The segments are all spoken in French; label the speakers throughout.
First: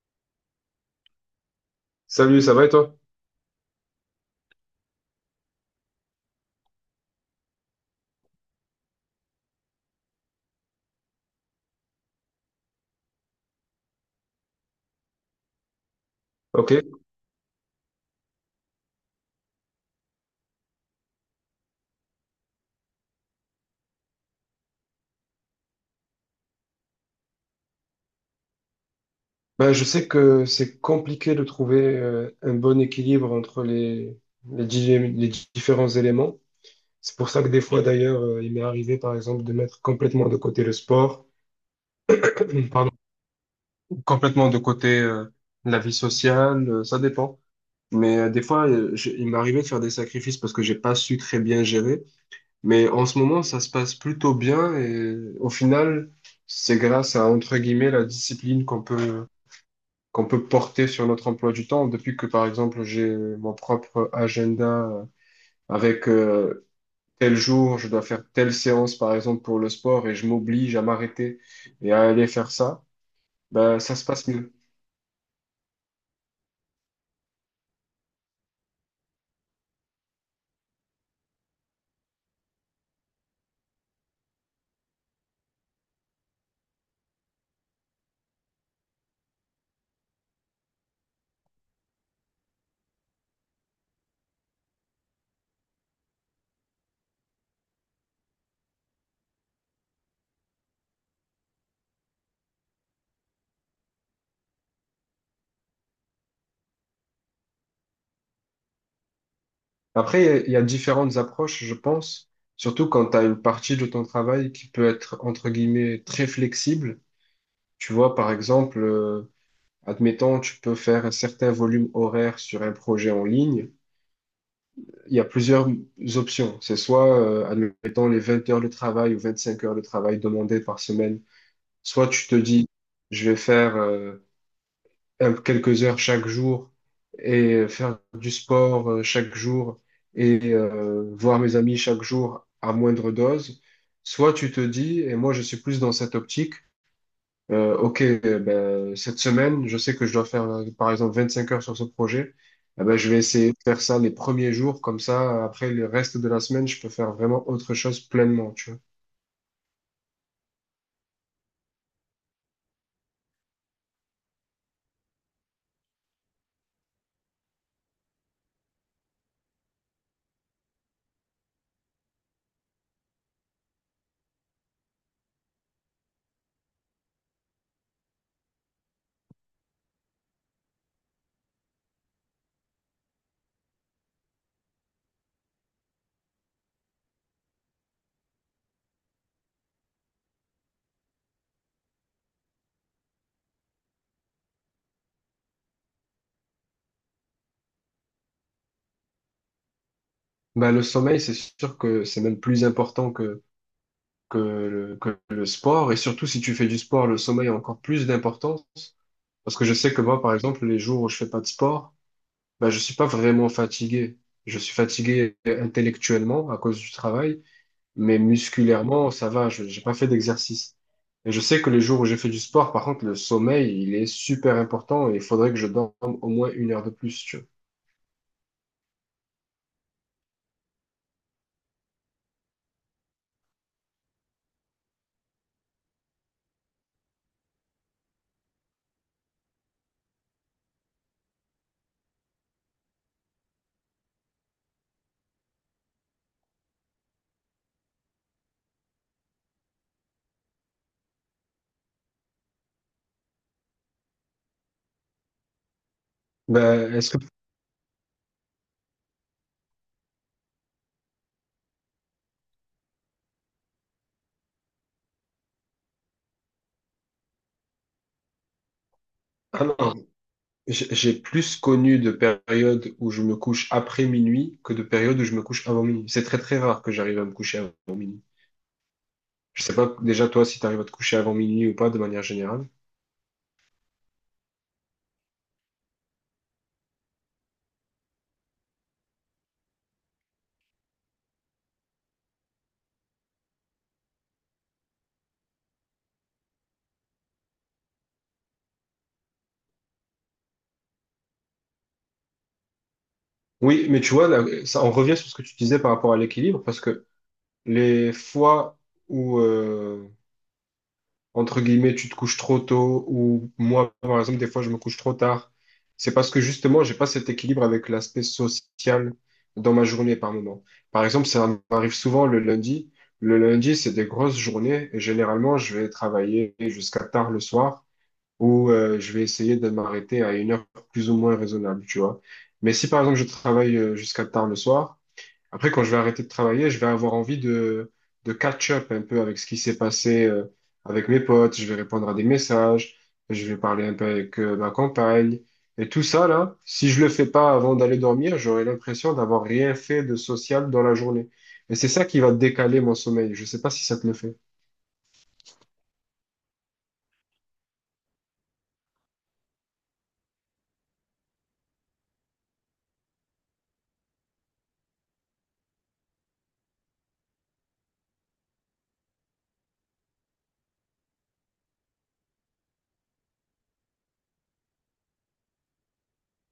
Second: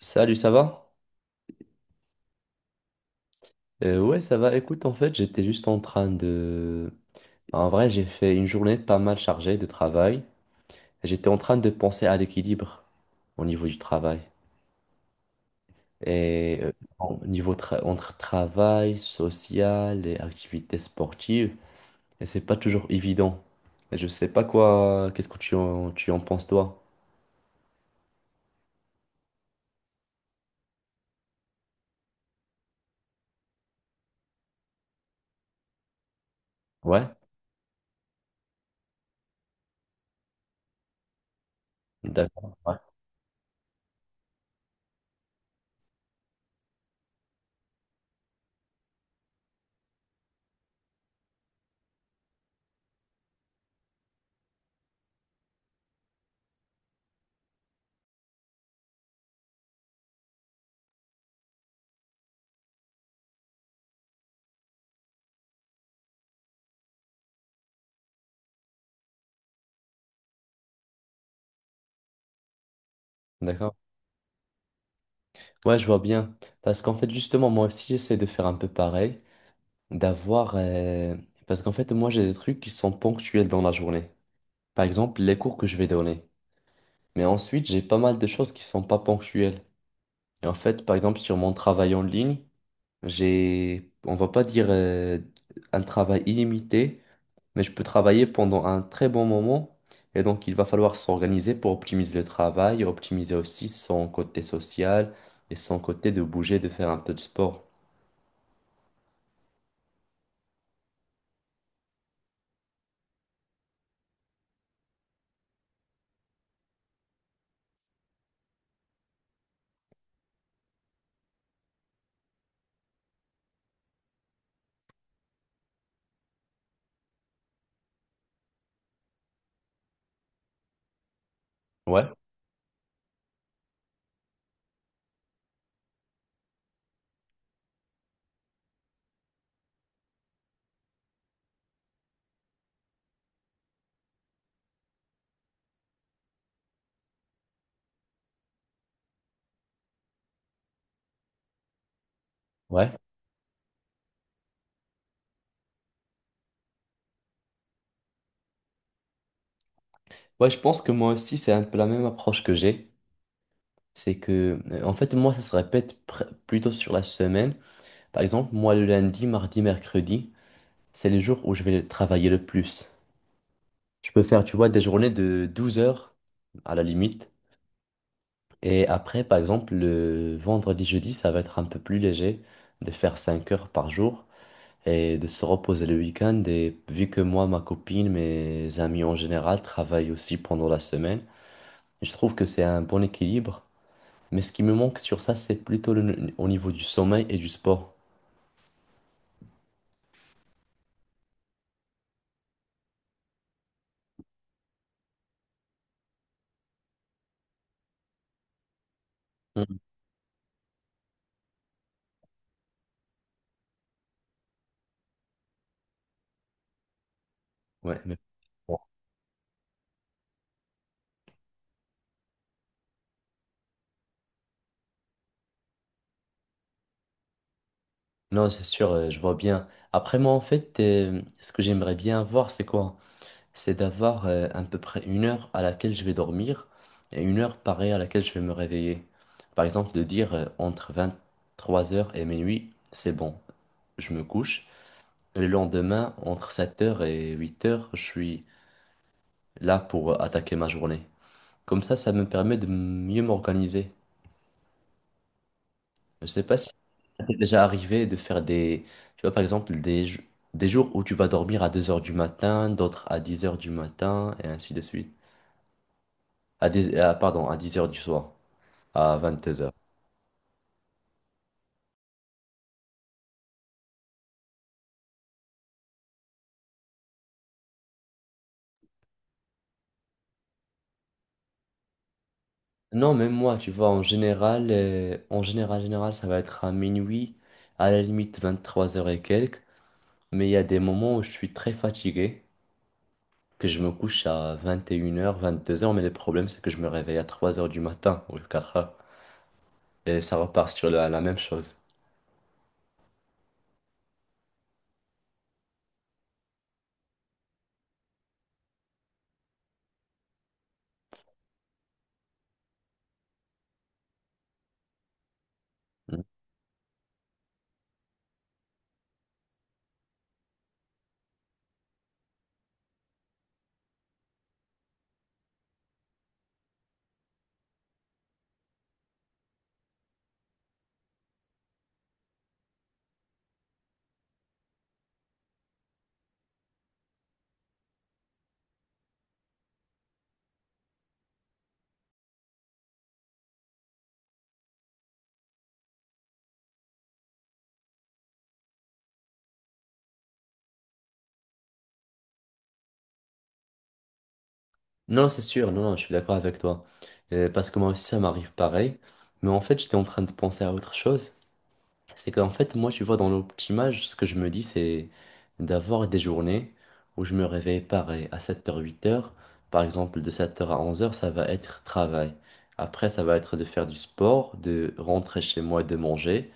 Speaker 1: Salut, ça va?
Speaker 2: Salut, ça va et toi?
Speaker 1: Ouais, ça va. Écoute, en fait, j'étais juste en train de. En vrai, j'ai fait une journée pas mal chargée de travail. J'étais en train de penser à l'équilibre au niveau du travail. Et
Speaker 2: Ok.
Speaker 1: au niveau entre travail, social et activités sportives. Et c'est pas toujours évident. Et je sais pas quoi. Qu'est-ce que tu en penses, toi?
Speaker 2: Ben, je sais que c'est compliqué de trouver un bon équilibre entre les différents éléments.
Speaker 1: Ouais?
Speaker 2: C'est pour ça que des fois, d'ailleurs, il m'est arrivé, par exemple, de mettre complètement de côté le sport,
Speaker 1: D'accord. Ouais.
Speaker 2: pardon, complètement de côté la vie sociale, ça dépend. Mais des fois, il m'est arrivé de faire des sacrifices parce que j'ai pas su très bien gérer. Mais en ce moment, ça se passe plutôt bien et au final, c'est grâce à, entre guillemets, la discipline qu'on peut porter sur notre emploi du temps. Depuis que, par exemple, j'ai mon propre agenda avec tel jour, je dois faire telle séance, par exemple, pour le sport, et je m'oblige à m'arrêter et à aller faire ça,
Speaker 1: D'accord.
Speaker 2: ben, ça se passe mieux.
Speaker 1: Ouais, je vois bien. Parce qu'en fait, justement, moi aussi, j'essaie de faire un peu pareil. d'avoir... euh, Parce qu'en fait, moi, j'ai des trucs qui sont ponctuels dans la journée. Par exemple, les cours que je vais donner. Mais ensuite, j'ai pas mal de choses qui sont pas ponctuelles. Et en fait, par exemple, sur mon travail en ligne, on va pas dire un travail illimité, mais je peux travailler pendant un très bon moment. Et donc, il va falloir s'organiser pour optimiser le travail, optimiser aussi son côté social et son côté de bouger, de faire un peu de sport.
Speaker 2: Après, il y a différentes approches, je pense, surtout quand tu as une partie de ton travail qui peut être, entre guillemets, très flexible. Tu vois, par exemple, admettons, tu peux faire un certain volume horaire sur un projet en ligne, il y a plusieurs options. C'est soit, admettons, les 20 heures de travail ou 25 heures de travail demandées par semaine. Soit
Speaker 1: Ouais,
Speaker 2: tu te dis, je vais faire quelques heures chaque jour et faire du sport chaque jour et voir mes amis chaque jour à moindre dose. Soit tu te dis, et moi je suis plus dans cette optique, ok, ben, cette semaine, je sais que je dois faire par exemple 25 heures sur ce projet. Eh
Speaker 1: ouais.
Speaker 2: ben, je vais essayer de faire ça les premiers jours, comme ça, après le reste de la semaine, je peux faire vraiment autre chose pleinement, tu vois.
Speaker 1: Ouais, je pense que moi aussi, c'est un peu la même approche que j'ai. C'est que, en fait, moi, ça se répète plutôt sur la semaine. Par exemple, moi, le lundi, mardi, mercredi, c'est les jours où je vais travailler le plus. Je peux faire, tu vois, des journées de 12 heures à la limite. Et après, par exemple, le vendredi, jeudi, ça va être un peu plus léger de faire 5 heures par jour et de se reposer le week-end. Et vu que moi, ma copine, mes amis en général travaillent aussi pendant la semaine, je trouve que c'est un bon équilibre. Mais ce qui me manque sur ça, c'est plutôt au niveau du sommeil et du sport.
Speaker 2: Ben, le sommeil, c'est sûr que c'est même plus important que le sport. Et surtout, si tu fais du sport, le sommeil a encore plus d'importance. Parce que je
Speaker 1: Mm.
Speaker 2: sais que moi, par exemple, les jours où je fais pas de sport, ben, je suis pas vraiment fatigué. Je suis fatigué intellectuellement à cause du travail,
Speaker 1: Ouais, mais
Speaker 2: mais
Speaker 1: bon.
Speaker 2: musculairement, ça va, je j'ai pas fait d'exercice. Et je sais que les jours où j'ai fait du sport, par contre, le sommeil, il est super important et il faudrait que je dorme au moins 1 heure de plus, tu vois.
Speaker 1: Non, c'est sûr, je vois bien. Après, moi, en fait, ce que j'aimerais bien avoir, c'est quoi? C'est d'avoir à peu près une heure à laquelle je vais dormir et une heure pareille à laquelle je vais me réveiller. Par exemple, de dire entre 3 heures et minuit, c'est bon, je me couche. Le lendemain, entre 7 heures et 8 heures, je suis là pour attaquer ma journée. Comme ça me permet de mieux m'organiser. Je sais pas. Ça
Speaker 2: Ben, est-ce que...
Speaker 1: t'est déjà arrivé de faire tu vois, par exemple, des jours où tu vas dormir à 2 heures du matin, d'autres à 10 heures du matin, et ainsi de suite. Pardon, à 10 heures du soir, à vingt deux
Speaker 2: Ah
Speaker 1: heures
Speaker 2: non, j'ai plus connu de périodes où je me couche après minuit que de périodes où je me couche avant minuit. C'est très très rare que j'arrive à me coucher avant minuit. Je sais pas déjà toi si tu arrives à te coucher avant minuit ou pas de manière générale.
Speaker 1: Non, même moi, tu vois, en général, ça va être à minuit, à la limite 23 heures et quelques, mais il y a des moments où je suis très fatigué, que je me couche à 21 heures 22 heures, mais le problème, c'est que je me réveille à 3 heures du matin ou 4h, et ça repart sur la même chose.
Speaker 2: Oui, mais tu vois, là, ça, on revient sur ce que tu disais par rapport à l'équilibre, parce que les fois où, entre guillemets, tu te couches trop tôt, ou moi, par exemple, des fois, je me couche trop tard. C'est parce que justement, j'ai pas cet équilibre avec l'aspect social dans ma journée par moment. Par exemple, ça m'arrive souvent le lundi. Le lundi, c'est des grosses journées et généralement, je vais travailler jusqu'à tard le soir ou je vais essayer de m'arrêter à une heure plus ou moins raisonnable, tu vois. Mais si par exemple, je travaille jusqu'à tard le soir, après, quand je vais arrêter de travailler, je vais avoir envie de catch-up un peu avec ce qui s'est passé avec mes potes. Je vais répondre à des messages, je vais parler un peu avec ma compagne. Et tout ça, là, si je le fais pas avant d'aller dormir, j'aurai l'impression d'avoir rien fait de social dans la journée. Et c'est ça qui va décaler mon sommeil. Je sais pas si ça te le fait.
Speaker 1: Non, c'est sûr, non, non, je suis d'accord avec toi. Parce que moi aussi, ça m'arrive pareil. Mais en fait, j'étais en train de penser à autre chose. C'est qu'en fait, moi, tu vois, dans l'optimage, ce que je me dis, c'est d'avoir des journées où je me réveille pareil à 7h, 8h. Par exemple, de 7h à 11h, ça va être travail. Après, ça va être de faire du sport, de rentrer chez moi, de manger,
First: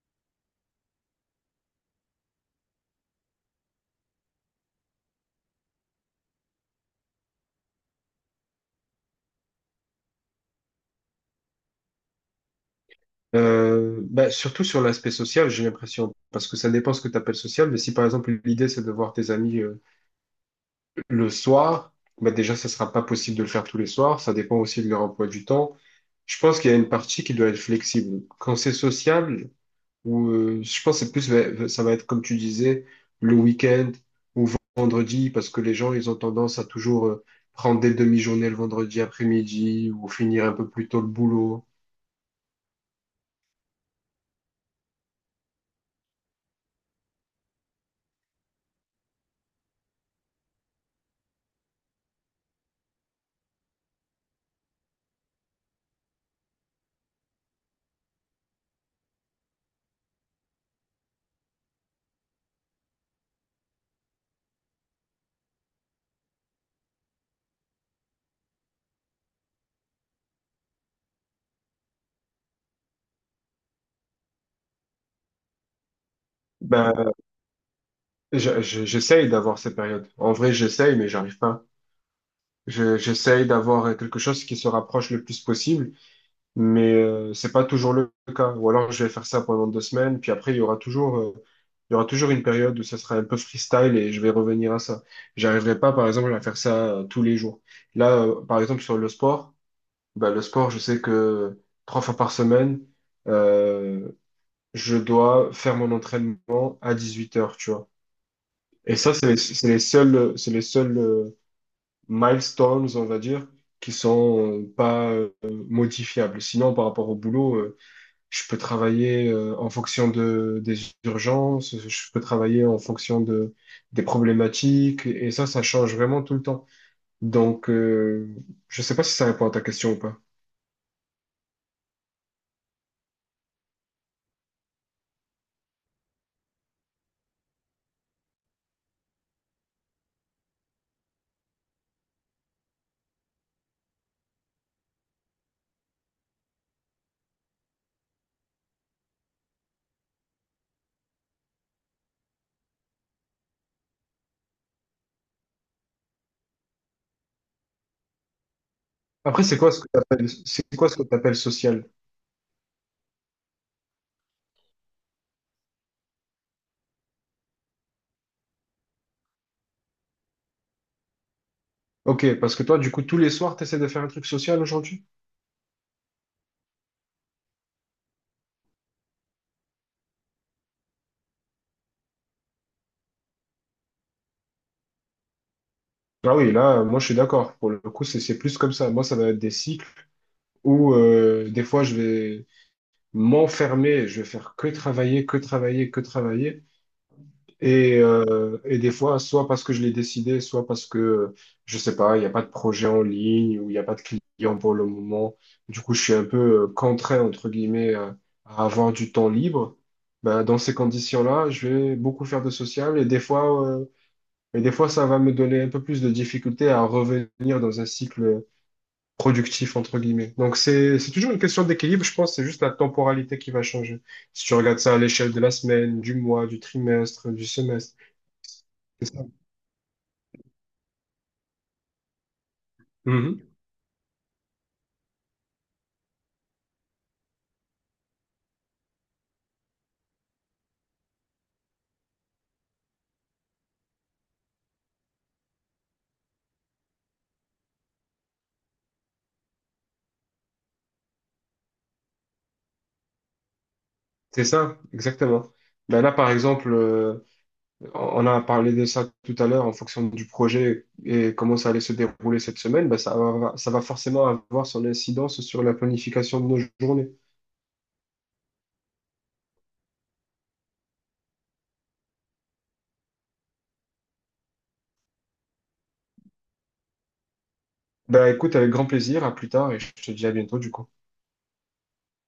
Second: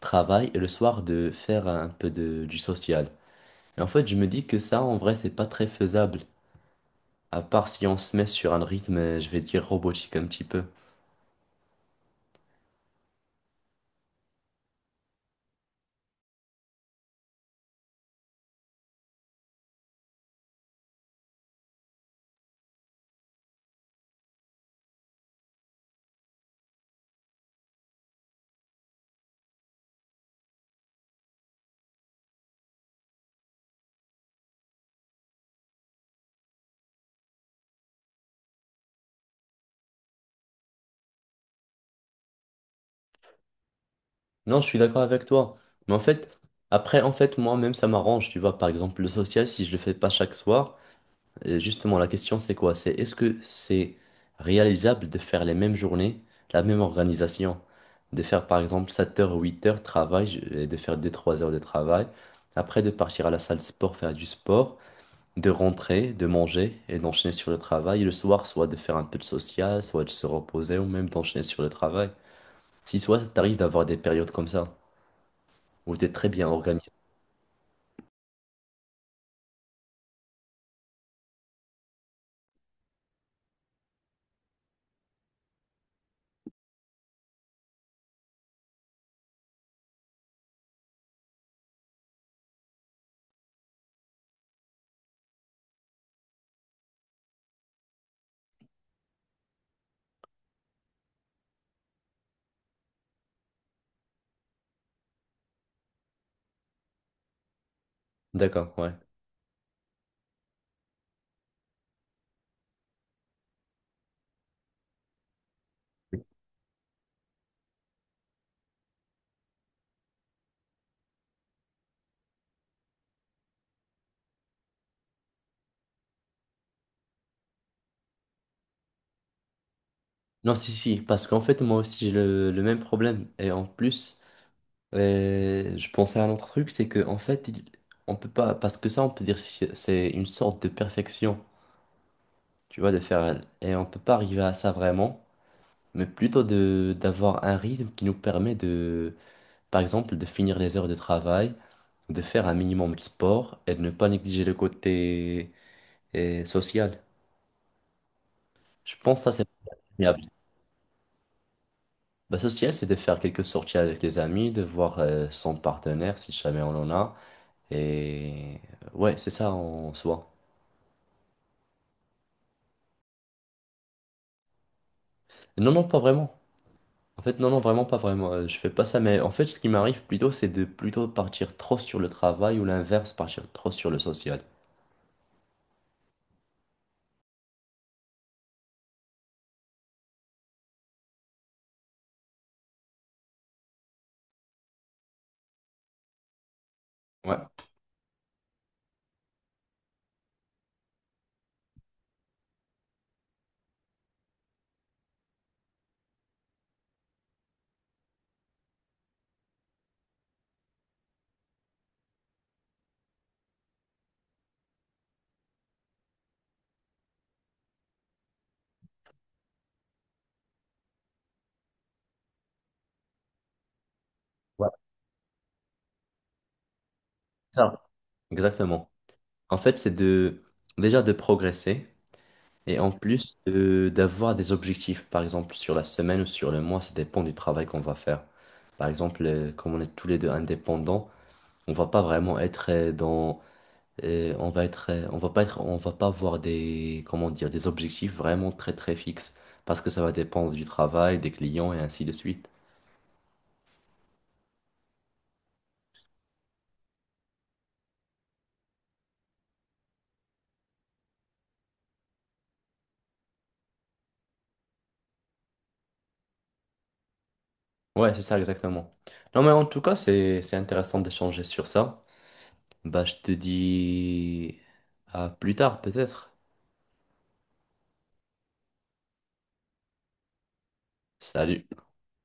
Speaker 1: travail, et le soir, de faire un peu du social. Et en fait, je me dis que ça, en vrai, c'est pas très faisable à part si on se met sur un rythme, je vais dire robotique un petit peu.
Speaker 2: Surtout sur l'aspect social, j'ai l'impression, parce que ça dépend ce que tu appelles social, mais si par exemple l'idée c'est de voir tes amis le soir, bah déjà, ça sera pas possible de le faire tous les soirs. Ça dépend aussi de leur emploi du temps. Je pense qu'il y a une partie qui doit être flexible. Quand c'est sociable, ou je pense que c'est plus, ouais, ça va être comme tu disais, le week-end ou vendredi, parce que les gens, ils ont tendance à toujours prendre des demi-journées le vendredi après-midi ou finir un peu plus tôt le boulot.
Speaker 1: Non, je suis d'accord avec toi. Mais en fait, après, en fait, moi-même, ça m'arrange. Tu vois, par exemple, le social, si je le fais pas chaque soir, justement, la question, c'est quoi? C'est est-ce que c'est réalisable de faire les mêmes journées, la même organisation? De faire, par exemple, 7 heures ou 8 heures de travail, et de faire deux, trois heures de travail. Après, de partir à la salle de sport, faire du sport. De rentrer, de manger et d'enchaîner sur le travail. Et le soir, soit de faire un peu de social, soit de se reposer ou même d'enchaîner sur le travail. Si soit ça t'arrive d'avoir des périodes comme ça, où t'es très bien organisé.
Speaker 2: Ben, j'essaye d'avoir ces périodes. En vrai, j'essaye, mais j'arrive pas. J'essaye d'avoir quelque chose qui se rapproche le plus possible. Mais c'est pas toujours le cas. Ou alors je vais faire ça pendant 2 semaines, puis après il y aura toujours, il y aura toujours une période où ça sera un peu freestyle et je vais revenir à ça. J'arriverai pas, par exemple, à faire ça tous les jours. Là, par exemple, sur le sport, bah, le sport, je sais que 3 fois par semaine, euh, je dois faire mon entraînement à 18 heures, tu vois.
Speaker 1: D'accord, ouais.
Speaker 2: Et ça, c'est les seuls milestones, on va dire, qui sont pas modifiables. Sinon, par rapport au boulot, je peux travailler en fonction de, des urgences, je peux travailler en fonction de, des problématiques, et ça change vraiment tout le temps. Donc, je sais pas si ça répond à ta question ou pas.
Speaker 1: Non, si, si, parce qu'en fait, moi aussi, j'ai le même problème. Et en plus, je pensais à un autre truc, c'est que en fait, on peut pas, parce que ça, on peut dire c'est une sorte de perfection, tu vois, de faire. Et on peut pas arriver à ça vraiment, mais plutôt de d'avoir un rythme qui nous permet de. Par exemple, de finir les heures de travail, de faire un minimum de sport et de ne pas négliger le côté social. Je pense que ça,
Speaker 2: Après,
Speaker 1: c'est préférable.
Speaker 2: c'est quoi ce que t'appelles social?
Speaker 1: Le social, c'est de faire quelques sorties avec les amis, de voir son partenaire, si jamais on en a. Et ouais, c'est ça en soi.
Speaker 2: Ok, parce que toi, du coup, tous les soirs, t'essaies de faire un truc social aujourd'hui?
Speaker 1: Non, non, pas vraiment. En fait, non, non, vraiment pas vraiment. Je fais pas ça, mais en fait, ce qui m'arrive plutôt, c'est de plutôt partir trop sur le travail ou l'inverse, partir trop sur le social.
Speaker 2: Ah oui, là, moi, je suis d'accord. Pour le coup, c'est plus comme ça. Moi, ça va être des cycles où, des fois, je vais m'enfermer, je vais faire que travailler, que travailler, que travailler.
Speaker 1: Ouais,
Speaker 2: Et, des fois, soit parce que je l'ai décidé, soit parce que, je sais pas, il n'y a pas de projet en ligne ou il n'y a pas de client pour le moment. Du coup, je suis un peu contraint, entre guillemets, à avoir du temps libre. Ben, dans ces conditions-là, je vais beaucoup faire de social et des fois, ça va me donner un peu plus de difficulté à revenir dans un cycle productif, entre guillemets. Donc, c'est toujours une question d'équilibre, je pense, que c'est juste la temporalité qui va changer. Si tu
Speaker 1: ouais,
Speaker 2: regardes ça à l'échelle de la semaine, du mois, du trimestre, du
Speaker 1: c'est ça.
Speaker 2: semestre.
Speaker 1: Exactement.
Speaker 2: C'est ça.
Speaker 1: En fait, c'est de déjà de progresser. Et en plus
Speaker 2: Mhm.
Speaker 1: d'avoir des objectifs, par exemple sur la semaine ou sur le mois, ça dépend du travail qu'on va faire. Par exemple, comme on est tous les deux indépendants, on va pas vraiment être dans, on va être, on va pas être, on va pas avoir des, comment dire, des objectifs vraiment très très fixes parce que ça va dépendre du travail, des clients et ainsi de suite.
Speaker 2: C'est ça, exactement. Ben là, par exemple, on a parlé de ça tout à l'heure en fonction du projet et comment ça allait se dérouler cette semaine. Ben ça va forcément avoir son incidence sur la planification de nos journées.
Speaker 1: Ouais, c'est ça exactement. Non mais en tout cas, c'est intéressant d'échanger sur ça. Bah, je te dis à plus tard peut-être.
Speaker 2: Ben écoute, avec grand plaisir, à plus tard et je te dis à bientôt du coup.
Speaker 1: Salut.